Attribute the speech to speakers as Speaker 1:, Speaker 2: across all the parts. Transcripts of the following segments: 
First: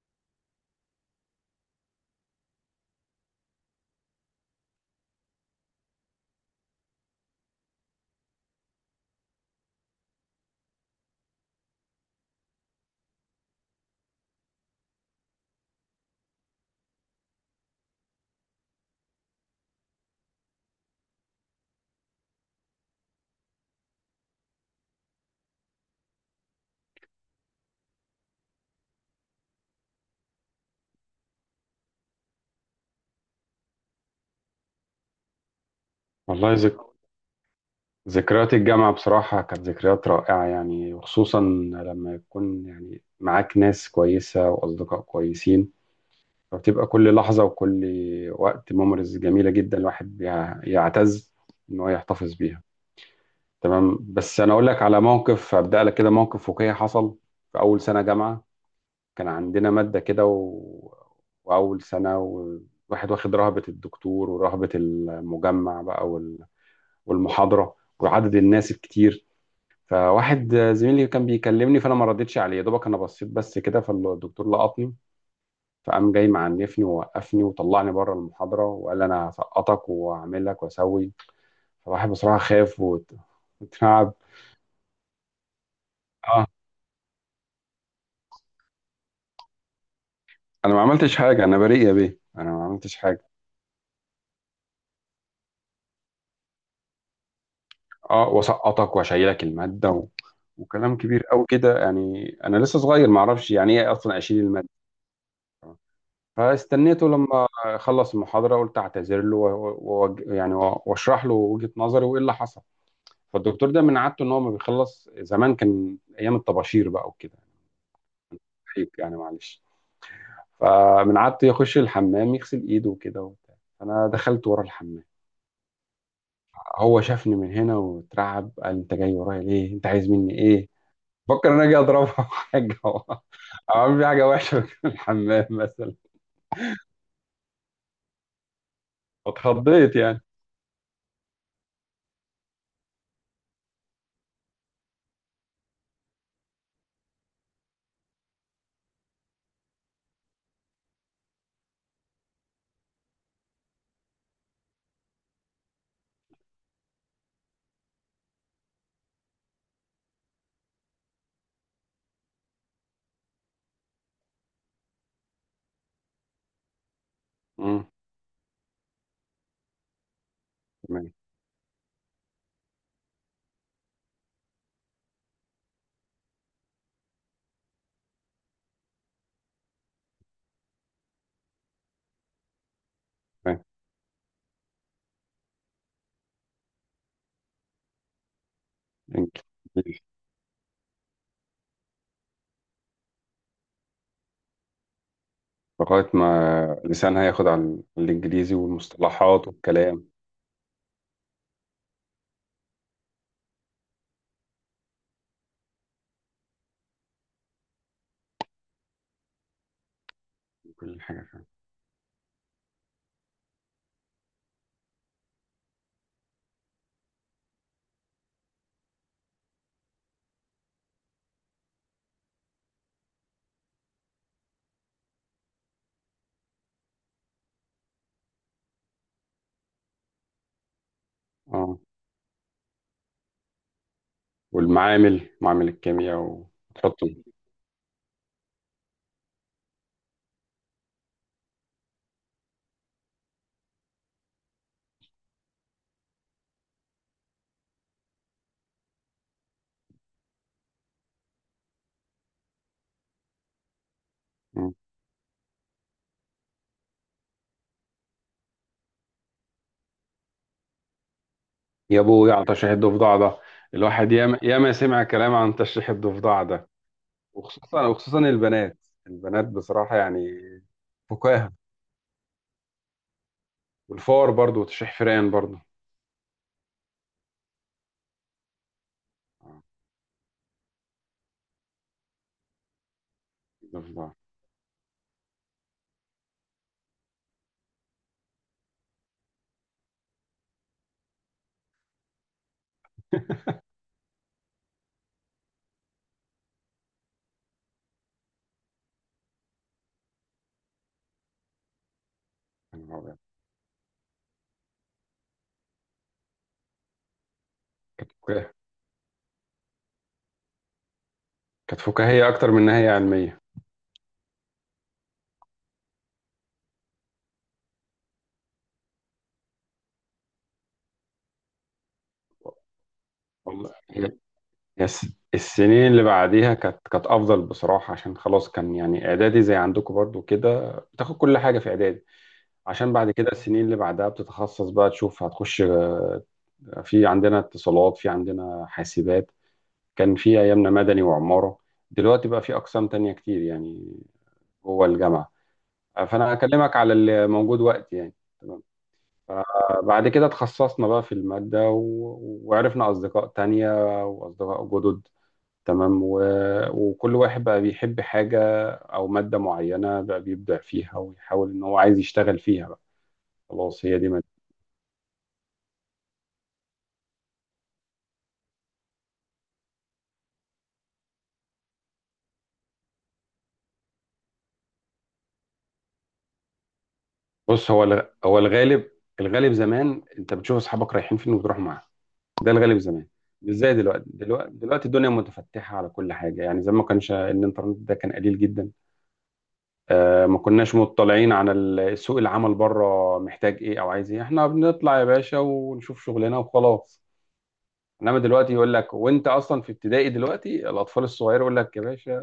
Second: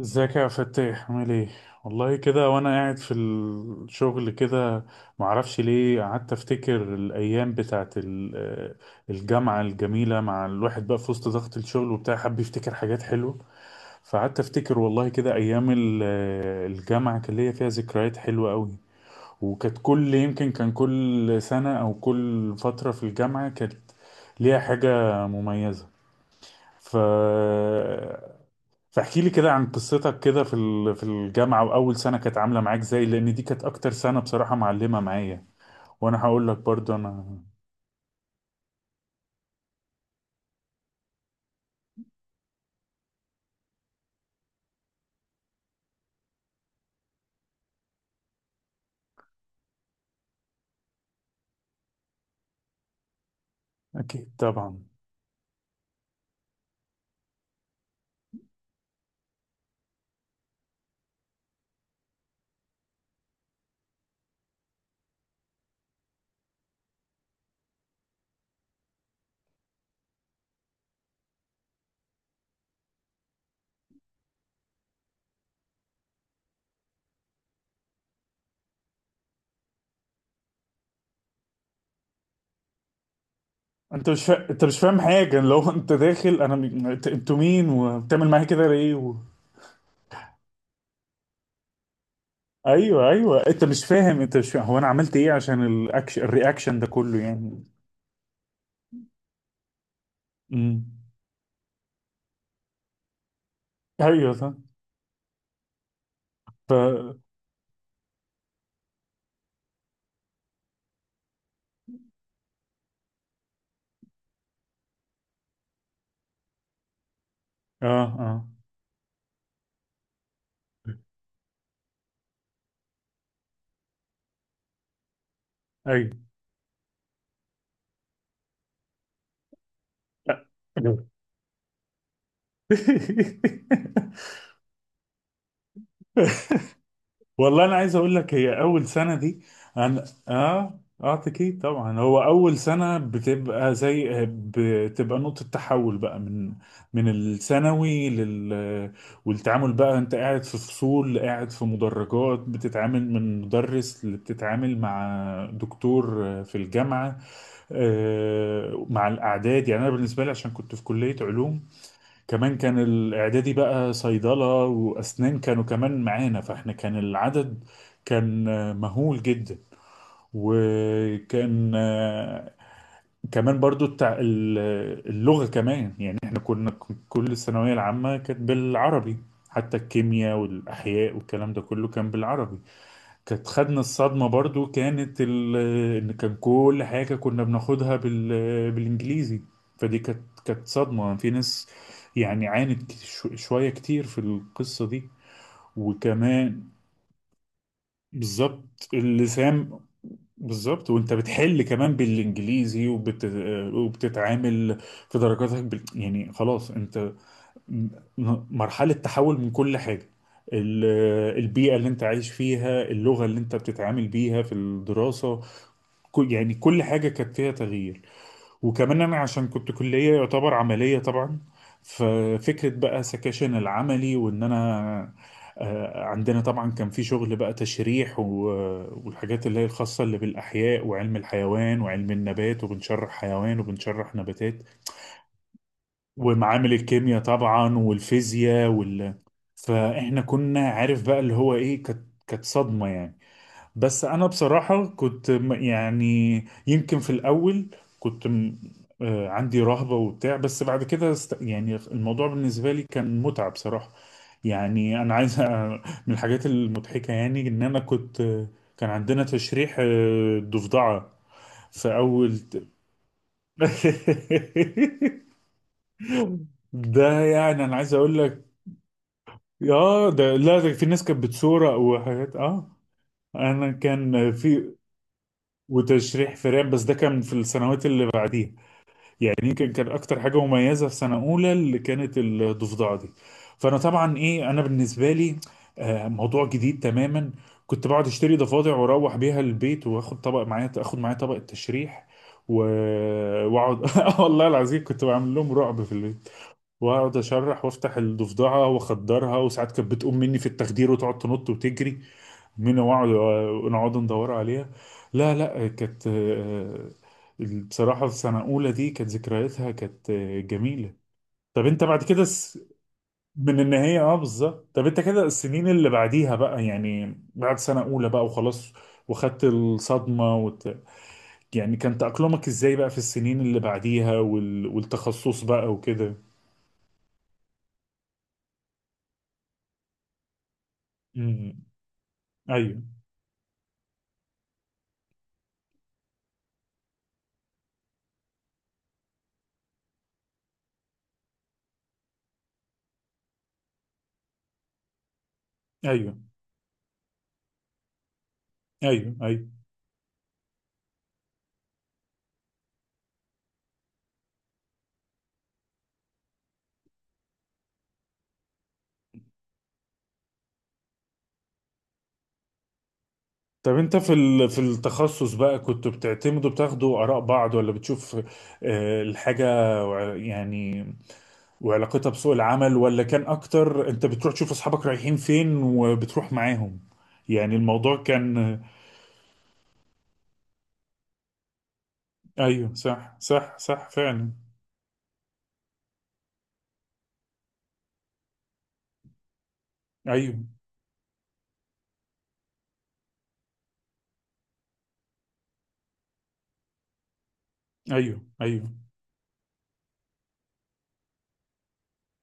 Speaker 1: ازيك يا فتاح؟ عامل ايه؟ والله كده وانا قاعد في الشغل كده، معرفش ليه قعدت افتكر الايام بتاعت الجامعة الجميلة. مع الواحد بقى في وسط ضغط الشغل وبتاع حب يفتكر حاجات حلوة. فقعدت افتكر والله كده ايام الجامعة، كان ليا فيها ذكريات حلوة قوي. وكانت كل، يمكن كان كل سنة او كل فترة في الجامعة كانت ليها حاجة مميزة. ف فاحكي لي كده عن قصتك كده في في الجامعة، وأول سنة كانت عاملة معاك ازاي؟ لأن دي كانت أكتر سنة بصراحة معلمة معايا، وأنا هقول
Speaker 2: والله
Speaker 1: لك برضو أنا.
Speaker 2: ذكريات الجامعة بصراحة كانت ذكريات رائعة، يعني وخصوصا لما يكون يعني معاك ناس كويسة وأصدقاء كويسين. فبتبقى كل لحظة وكل وقت ميموريز جميلة جدا، الواحد يعتز إن هو يحتفظ بيها. تمام،
Speaker 1: أكيد
Speaker 2: بس أنا أقول لك
Speaker 1: طبعا.
Speaker 2: على موقف، أبدأ لك كده موقف واقعي حصل في أول سنة جامعة. كان عندنا مادة كده وأول سنة، والواحد واخد رهبة الدكتور ورهبة المجمع بقى والمحاضرة وعدد الناس الكتير. فواحد زميلي كان بيكلمني، فانا ما ردتش عليه، يا دوبك انا بصيت بس كده، فالدكتور لقطني. فقام جاي معنفني ووقفني وطلعني بره المحاضره، وقال لي انا هسقطك وهعمل لك واسوي. فالواحد بصراحه خاف وتعب.
Speaker 1: أنت مش فاهم حاجة لو أنت داخل؟
Speaker 2: اه،
Speaker 1: أنتوا مين؟ وبتعمل معايا كده ليه و...؟
Speaker 2: انا ما عملتش حاجه، انا بريء يا بيه، انا ما عملتش
Speaker 1: أيوه
Speaker 2: حاجه.
Speaker 1: أيوه، أنت مش فاهم هو أنا عملت إيه عشان الأكشن الرياكشن ده كله يعني؟
Speaker 2: اه واسقطك واشيلك الماده
Speaker 1: امم
Speaker 2: وكلام كبير قوي كده يعني، انا لسه صغير ما اعرفش يعني ايه اصلا
Speaker 1: أيوه
Speaker 2: اشيل
Speaker 1: صح.
Speaker 2: الماده.
Speaker 1: ف
Speaker 2: فاستنيته
Speaker 1: آه
Speaker 2: لما خلص المحاضره، قلت اعتذر له واشرح له وجهه نظري وايه اللي حصل. فالدكتور ده من عادته ان هو ما بيخلص، زمان كان ايام الطباشير بقى وكده،
Speaker 1: آه.
Speaker 2: حيك يعني معلش. فمن عادته يخش الحمام يغسل ايده وكده وبتاع. فانا دخلت ورا الحمام، هو شافني من هنا واترعب، قال انت جاي ورايا ليه؟ انت عايز مني ايه؟
Speaker 1: أيوه.
Speaker 2: فكر ان انا اجي اضربه أو حاجه، أو اعمل فيه حاجه وحشه في الحمام مثلا.
Speaker 1: والله انا عايز اقول لك، هي اول سنه دي
Speaker 2: اتخضيت
Speaker 1: انا،
Speaker 2: يعني.
Speaker 1: اكيد طبعا، هو اول سنه بتبقى، زي بتبقى نقطه تحول بقى من، من الثانوي لل، والتعامل بقى انت قاعد في فصول، قاعد في مدرجات، بتتعامل من مدرس اللي بتتعامل مع دكتور في الجامعه. مع الاعداد، يعني انا بالنسبه لي عشان كنت في كليه علوم، كمان كان الإعدادي بقى صيدلة وأسنان كانوا كمان معانا، فإحنا كان العدد
Speaker 2: امم
Speaker 1: كان مهول جدا.
Speaker 2: تمام،
Speaker 1: وكان كمان برضو اللغة، كمان يعني إحنا كنا كل الثانوية العامة كانت بالعربي، حتى الكيمياء والأحياء والكلام ده كله كان بالعربي. كانت
Speaker 2: تمام.
Speaker 1: خدنا الصدمة برضو ان كان كل حاجة كنا بناخدها
Speaker 2: انت
Speaker 1: بالانجليزي. فدي كانت صدمة في ناس، يعني عانت شوية كتير في القصة دي.
Speaker 2: لغايه
Speaker 1: وكمان،
Speaker 2: ما لسانها ياخد على الانجليزي
Speaker 1: بالظبط
Speaker 2: والمصطلحات
Speaker 1: اللسان،
Speaker 2: والكلام
Speaker 1: بالظبط. وانت بتحل كمان بالانجليزي، وبتتعامل في درجاتك بال، يعني خلاص انت م- مرحلة تحول من كل حاجة، ال-
Speaker 2: وكل حاجه، فاهم.
Speaker 1: البيئة اللي انت عايش فيها، اللغة اللي انت بتتعامل بيها في الدراسة، يعني كل حاجة كانت فيها تغيير. وكمان أنا عشان كنت كلية يعتبر عملية طبعا، ففكرة بقى سكاشن العملي، وإن أنا عندنا طبعا كان في شغل بقى تشريح والحاجات اللي هي الخاصة اللي بالأحياء، وعلم
Speaker 2: اه،
Speaker 1: الحيوان وعلم النبات، وبنشرح حيوان وبنشرح نباتات،
Speaker 2: والمعامل، معامل الكيمياء
Speaker 1: ومعامل الكيمياء
Speaker 2: وتحطهم.
Speaker 1: طبعا، والفيزياء فاحنا كنا عارف بقى اللي هو ايه، كانت صدمة يعني. بس انا بصراحة كنت يعني يمكن في الاول كنت عندي رهبة وبتاع، بس بعد كده يعني الموضوع بالنسبة لي كان متعة بصراحة.
Speaker 2: مم.
Speaker 1: يعني انا عايز من الحاجات المضحكة يعني ان انا كنت، كان عندنا تشريح ضفدعة في
Speaker 2: يا ابو يا
Speaker 1: اول.
Speaker 2: على تشريح الضفدع ده، الواحد ياما ياما سمع كلام عن تشريح الضفدع ده.
Speaker 1: ده يعني انا
Speaker 2: وخصوصا
Speaker 1: عايز اقول
Speaker 2: وخصوصا
Speaker 1: لك،
Speaker 2: البنات، البنات بصراحة
Speaker 1: اه
Speaker 2: يعني
Speaker 1: ده لا، ده في ناس كانت
Speaker 2: فكاهة.
Speaker 1: بتصورة وحاجات، اه انا
Speaker 2: والفار
Speaker 1: كان
Speaker 2: برضو،
Speaker 1: في،
Speaker 2: وتشريح فرقان برضو.
Speaker 1: وتشريح فئران بس ده كان في السنوات اللي بعديها. يعني
Speaker 2: آه،
Speaker 1: يمكن كان اكتر حاجة مميزة في سنة اولى اللي كانت الضفدعة دي. فانا
Speaker 2: الضفدع.
Speaker 1: طبعا ايه، انا بالنسبة لي آه موضوع جديد تماما. كنت بقعد اشتري ضفادع واروح بيها البيت، واخد طبق معايا، اخد معايا طبق التشريح واقعد. والله العظيم كنت بعمل لهم رعب في البيت، واقعد اشرح وافتح الضفدعه واخدرها، وساعات كانت بتقوم مني في التخدير وتقعد تنط وتجري
Speaker 2: يا
Speaker 1: مني،
Speaker 2: نهار
Speaker 1: واقعد
Speaker 2: أبيض.
Speaker 1: نقعد ندور عليها. لا لا، كانت بصراحه
Speaker 2: كانت
Speaker 1: في سنه
Speaker 2: فكاهة،
Speaker 1: اولى دي كانت ذكرياتها كانت جميله. طب
Speaker 2: كانت
Speaker 1: انت بعد كده
Speaker 2: فكاهية أكتر من إن هي علمية.
Speaker 1: من النهايه، اه بالظبط. طب انت كده السنين اللي بعديها بقى، يعني بعد سنه اولى بقى وخلاص، وخدت الصدمه يعني كان تأقلمك ازاي بقى في السنين اللي
Speaker 2: والله هي،
Speaker 1: بعديها والتخصص بقى
Speaker 2: السنين اللي
Speaker 1: وكده؟
Speaker 2: بعديها كانت كانت أفضل بصراحة، عشان خلاص كان يعني إعدادي زي عندكم برضو كده، بتاخد كل حاجة
Speaker 1: امم
Speaker 2: في إعدادي.
Speaker 1: ايوه
Speaker 2: عشان بعد كده السنين اللي بعدها بتتخصص بقى، تشوف هتخش آه، في عندنا اتصالات، في عندنا حاسبات. كان في ايامنا مدني وعمارة، دلوقتي بقى في اقسام تانية كتير يعني جوه الجامعة. آه،
Speaker 1: ايوه
Speaker 2: فانا هكلمك على اللي موجود وقت يعني. تمام.
Speaker 1: ايوه ايوه.
Speaker 2: آه، بعد كده اتخصصنا بقى في المادة وعرفنا اصدقاء تانية واصدقاء جدد. تمام، وكل واحد بقى بيحب حاجة او مادة معينة، بقى بيبدع فيها ويحاول ان هو عايز يشتغل فيها بقى.
Speaker 1: طب
Speaker 2: خلاص،
Speaker 1: انت
Speaker 2: هي
Speaker 1: في
Speaker 2: دي.
Speaker 1: ال- في التخصص بقى كنت بتعتمدوا بتاخدوا اراء بعض ولا بتشوف آه، الحاجه وع- يعني وعلاقتها بسوق العمل ولا كان اكتر انت بتروح تشوف اصحابك رايحين فين وبتروح معاهم يعني
Speaker 2: بص،
Speaker 1: الموضوع
Speaker 2: هو
Speaker 1: كان
Speaker 2: الغالب، الغالب زمان انت بتشوف اصحابك رايحين فين وبتروح معاهم. ده
Speaker 1: ايوه
Speaker 2: الغالب زمان،
Speaker 1: صح
Speaker 2: مش
Speaker 1: صح
Speaker 2: زي
Speaker 1: صح
Speaker 2: دلوقتي.
Speaker 1: فعلا
Speaker 2: دلوقتي الدنيا متفتحه على كل حاجه يعني، زمان ما كانش الانترنت، ده كان قليل جدا. آه،
Speaker 1: ايوه
Speaker 2: ما كناش مطلعين على سوق العمل بره محتاج ايه او عايز ايه، احنا بنطلع يا باشا ونشوف شغلنا وخلاص. انما
Speaker 1: ايوه
Speaker 2: دلوقتي
Speaker 1: ايوه
Speaker 2: يقول لك وانت اصلا في ابتدائي دلوقتي، الاطفال الصغيره، يقول لك يا باشا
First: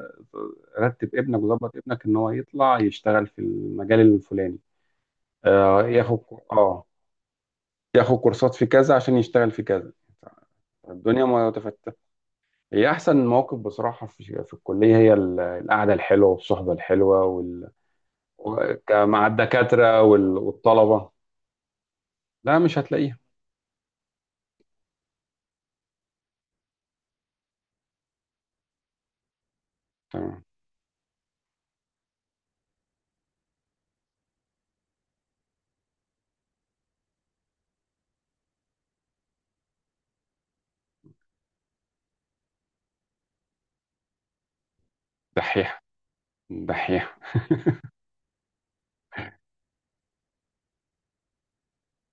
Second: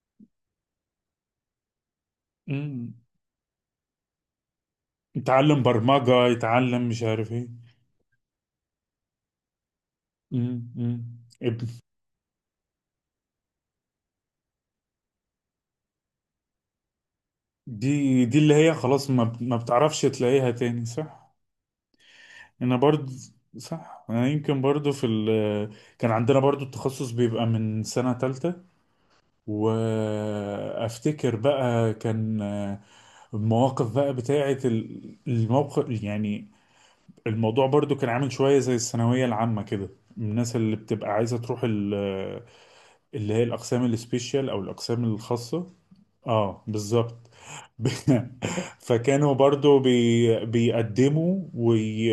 Speaker 2: رتب ابنك وظبط ابنك ان هو يطلع
Speaker 1: امم
Speaker 2: يشتغل في المجال الفلاني.
Speaker 1: يتعلم
Speaker 2: آه، ياخد،
Speaker 1: برمجة،
Speaker 2: اه
Speaker 1: يتعلم مش عارف ايه.
Speaker 2: ياخد كورسات في كذا عشان يشتغل في كذا.
Speaker 1: أمم.
Speaker 2: الدنيا
Speaker 1: اب-
Speaker 2: متفتحة. هي أحسن مواقف بصراحة في، في الكلية، هي القعدة الحلوة والصحبة الحلوة
Speaker 1: دي اللي هي خلاص،
Speaker 2: مع
Speaker 1: ما بتعرفش
Speaker 2: الدكاترة
Speaker 1: تلاقيها تاني
Speaker 2: والطلبة.
Speaker 1: صح؟
Speaker 2: لا،
Speaker 1: انا
Speaker 2: مش
Speaker 1: برضه،
Speaker 2: هتلاقيها.
Speaker 1: صح. انا يمكن برضه في ال كان عندنا برضه التخصص بيبقى من سنة تالتة.
Speaker 2: تمام.
Speaker 1: وافتكر بقى كان المواقف بقى بتاعة الموقف، يعني الموضوع برضه كان عامل شوية زي الثانوية العامة كده. الناس اللي بتبقى عايزة تروح اللي هي الأقسام السبيشال أو الأقسام الخاصة،
Speaker 2: دحيحة،
Speaker 1: اه
Speaker 2: دحيحة.
Speaker 1: بالظبط. ب- فكانوا برضو بيقدموا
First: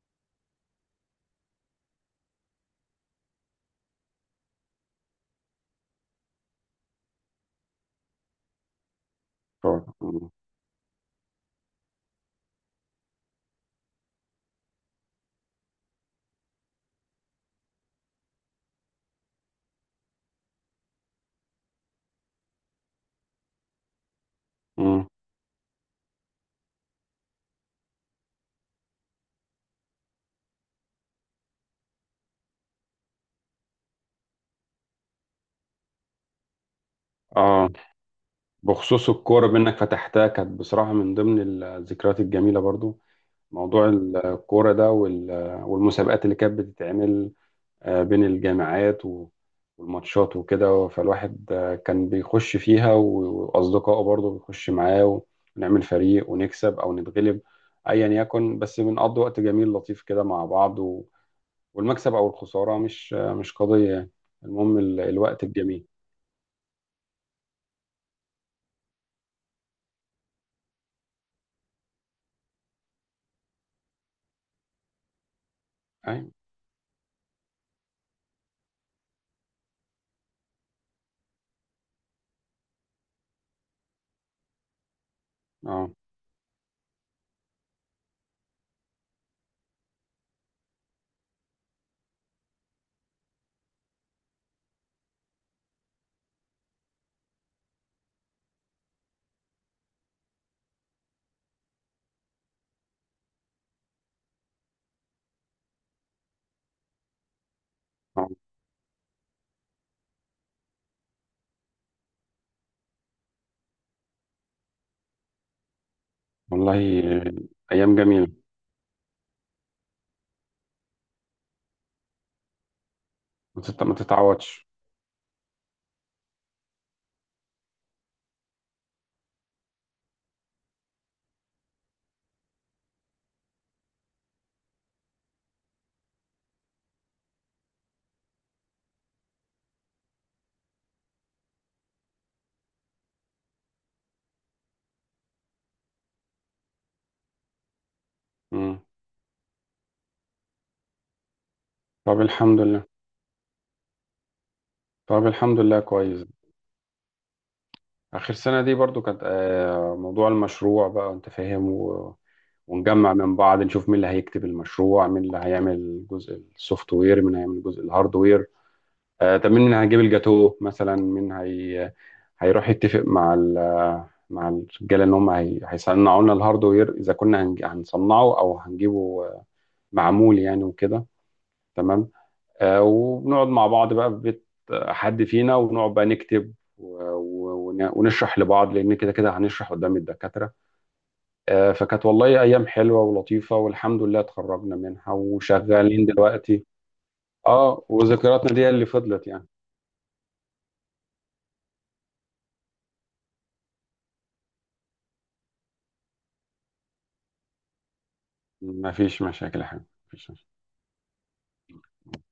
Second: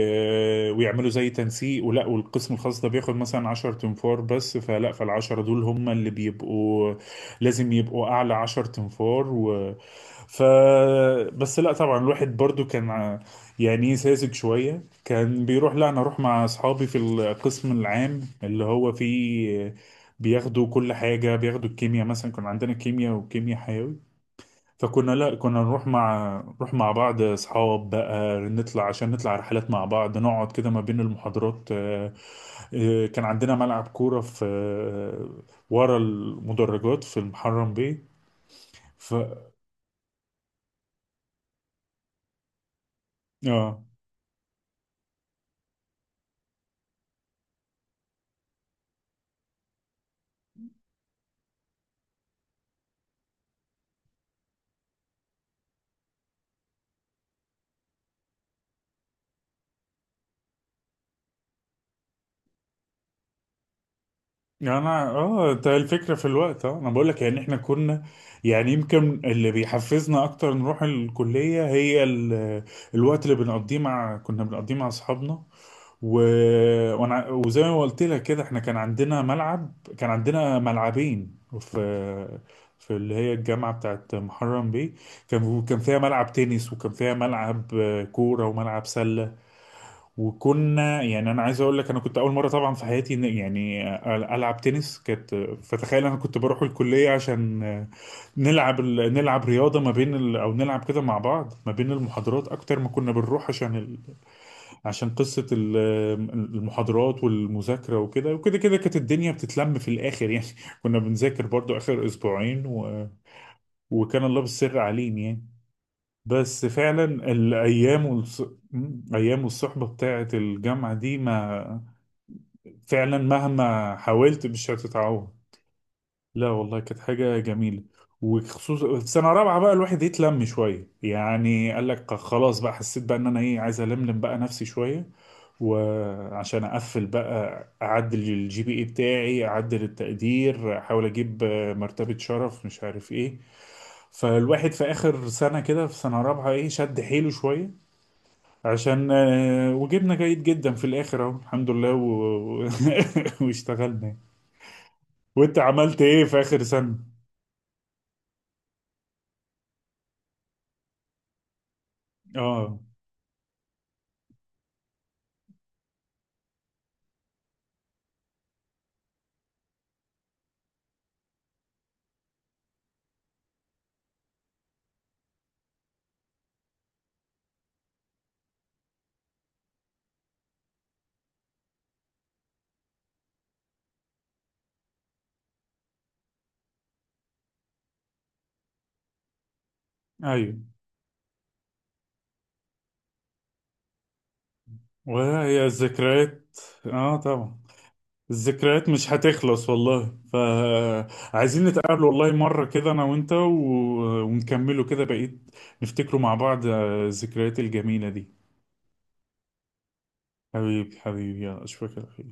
Speaker 1: ويعملوا زي تنسيق ولا، والقسم الخاص ده بياخد مثلا 10 تنفار بس، فالعشرة دول هم اللي بيبقوا لازم يبقوا أعلى 10 تنفار و...
Speaker 2: مم.
Speaker 1: ف، بس لا طبعا الواحد برضو كان يعني ساذج شوية، كان بيروح لا أنا أروح مع أصحابي في القسم العام اللي هو فيه بياخدوا كل حاجة، بياخدوا الكيمياء مثلا، كان عندنا كيمياء وكيمياء حيوي.
Speaker 2: مم.
Speaker 1: فكنا لا كنا نروح مع، نروح مع بعض اصحاب بقى، نطلع عشان نطلع رحلات مع بعض، نقعد كده ما بين المحاضرات. كان عندنا ملعب كورة في ورا المدرجات في
Speaker 2: اه،
Speaker 1: المحرم بيه.
Speaker 2: بخصوص
Speaker 1: ف
Speaker 2: الكورة بأنك فتحتها، كانت بصراحة من ضمن الذكريات الجميلة برضو.
Speaker 1: اه
Speaker 2: موضوع الكورة ده والمسابقات اللي كانت بتتعمل آه، بين الجامعات والماتشات وكده. فالواحد آه، كان بيخش فيها وأصدقائه برضه بيخش معاه، ونعمل فريق ونكسب أو نتغلب، أيا يكن. بس بنقضي وقت جميل لطيف كده مع بعض، والمكسب أو الخسارة مش آه، مش قضية يعني.
Speaker 1: يعني
Speaker 2: المهم
Speaker 1: انا،
Speaker 2: الوقت
Speaker 1: اه ده
Speaker 2: الجميل.
Speaker 1: الفكرة في الوقت، اه انا بقول لك يعني احنا كنا، يعني يمكن اللي بيحفزنا اكتر نروح الكلية هي الوقت اللي بنقضيه مع، كنا بنقضيه مع اصحابنا. و...
Speaker 2: أي.
Speaker 1: وانا وزي ما قلت لك كده، احنا كان عندنا ملعب، كان عندنا ملعبين في، في اللي هي الجامعة بتاعت محرم بيه. كان
Speaker 2: أه.
Speaker 1: فيها ملعب تنس، وكان فيها ملعب كورة وملعب سلة. وكنا، يعني انا عايز اقول لك انا كنت اول مرة طبعا في حياتي يعني العب تنس كانت. فتخيل انا كنت بروح الكلية عشان نلعب نلعب رياضة ما بين او نلعب كده مع بعض ما بين المحاضرات، اكتر ما كنا بنروح عشان، عشان قصة المحاضرات والمذاكرة
Speaker 2: آه.
Speaker 1: وكده وكده، كده كانت الدنيا بتتلم في الآخر يعني. كنا بنذاكر برضو آخر أسبوعين، و... وكان الله بالسر عليم يعني. بس
Speaker 2: والله
Speaker 1: فعلا
Speaker 2: آه، أيام
Speaker 1: الأيام
Speaker 2: جميلة.
Speaker 1: أيام والصحبة بتاعة الجامعة دي، ما فعلا
Speaker 2: ما
Speaker 1: مهما حاولت
Speaker 2: تتعوضش.
Speaker 1: مش هتتعوض. لا والله كانت حاجة جميلة. وخصوصا في سنة رابعة بقى الواحد يتلم شوية، يعني قال لك خلاص بقى، حسيت بقى ان انا ايه عايز الملم بقى نفسي شوية، وعشان اقفل بقى اعدل الجي بي اي بتاعي، اعدل التقدير، احاول اجيب مرتبة شرف مش عارف ايه. فالواحد في اخر سنة كده، في سنة رابعة ايه شد حيله شوية،
Speaker 2: مم.
Speaker 1: عشان وجبنا جيد جدا في الاخر اهو الحمد لله. و...
Speaker 2: طب الحمد لله،
Speaker 1: واشتغلنا يعني.
Speaker 2: طب
Speaker 1: وانت
Speaker 2: الحمد لله
Speaker 1: عملت ايه
Speaker 2: كويس.
Speaker 1: في اخر سنة؟
Speaker 2: آخر سنة دي برضو كانت آه، موضوع المشروع بقى أنت فاهم.
Speaker 1: اه.
Speaker 2: ونجمع من بعض نشوف مين اللي هيكتب المشروع، مين اللي هيعمل الجزء السوفت وير، مين هيعمل الجزء الهاردوير. آه طب مين اللي هيجيب الجاتو مثلا، مين هي هيروح يتفق مع مع الرجاله ان هم هيصنعوا لنا الهاردوير، اذا كنا هنصنعه او هنجيبه آه، معمول يعني وكده. تمام. آه وبنقعد مع بعض بقى في بيت آه، حد فينا، ونقعد بقى نكتب ونشرح لبعض، لان كده كده هنشرح قدام الدكاتره.
Speaker 1: ايوه.
Speaker 2: آه، فكانت والله ايام حلوه ولطيفه، والحمد لله اتخرجنا منها
Speaker 1: وهي
Speaker 2: وشغالين
Speaker 1: الذكريات.
Speaker 2: دلوقتي.
Speaker 1: اه طبعا.
Speaker 2: اه، وذكرياتنا دي اللي
Speaker 1: الذكريات مش
Speaker 2: فضلت يعني.
Speaker 1: هتخلص والله، فعايزين نتقابل والله مرة كده انا وانت، و... ونكمله كده بقيت، نفتكره مع بعض الذكريات الجميلة دي.
Speaker 2: ما فيش مشاكل يا حبيبي، مفيش
Speaker 1: حبيبي حبيبي، يا اشوفك على
Speaker 2: مشاكل.
Speaker 1: خير.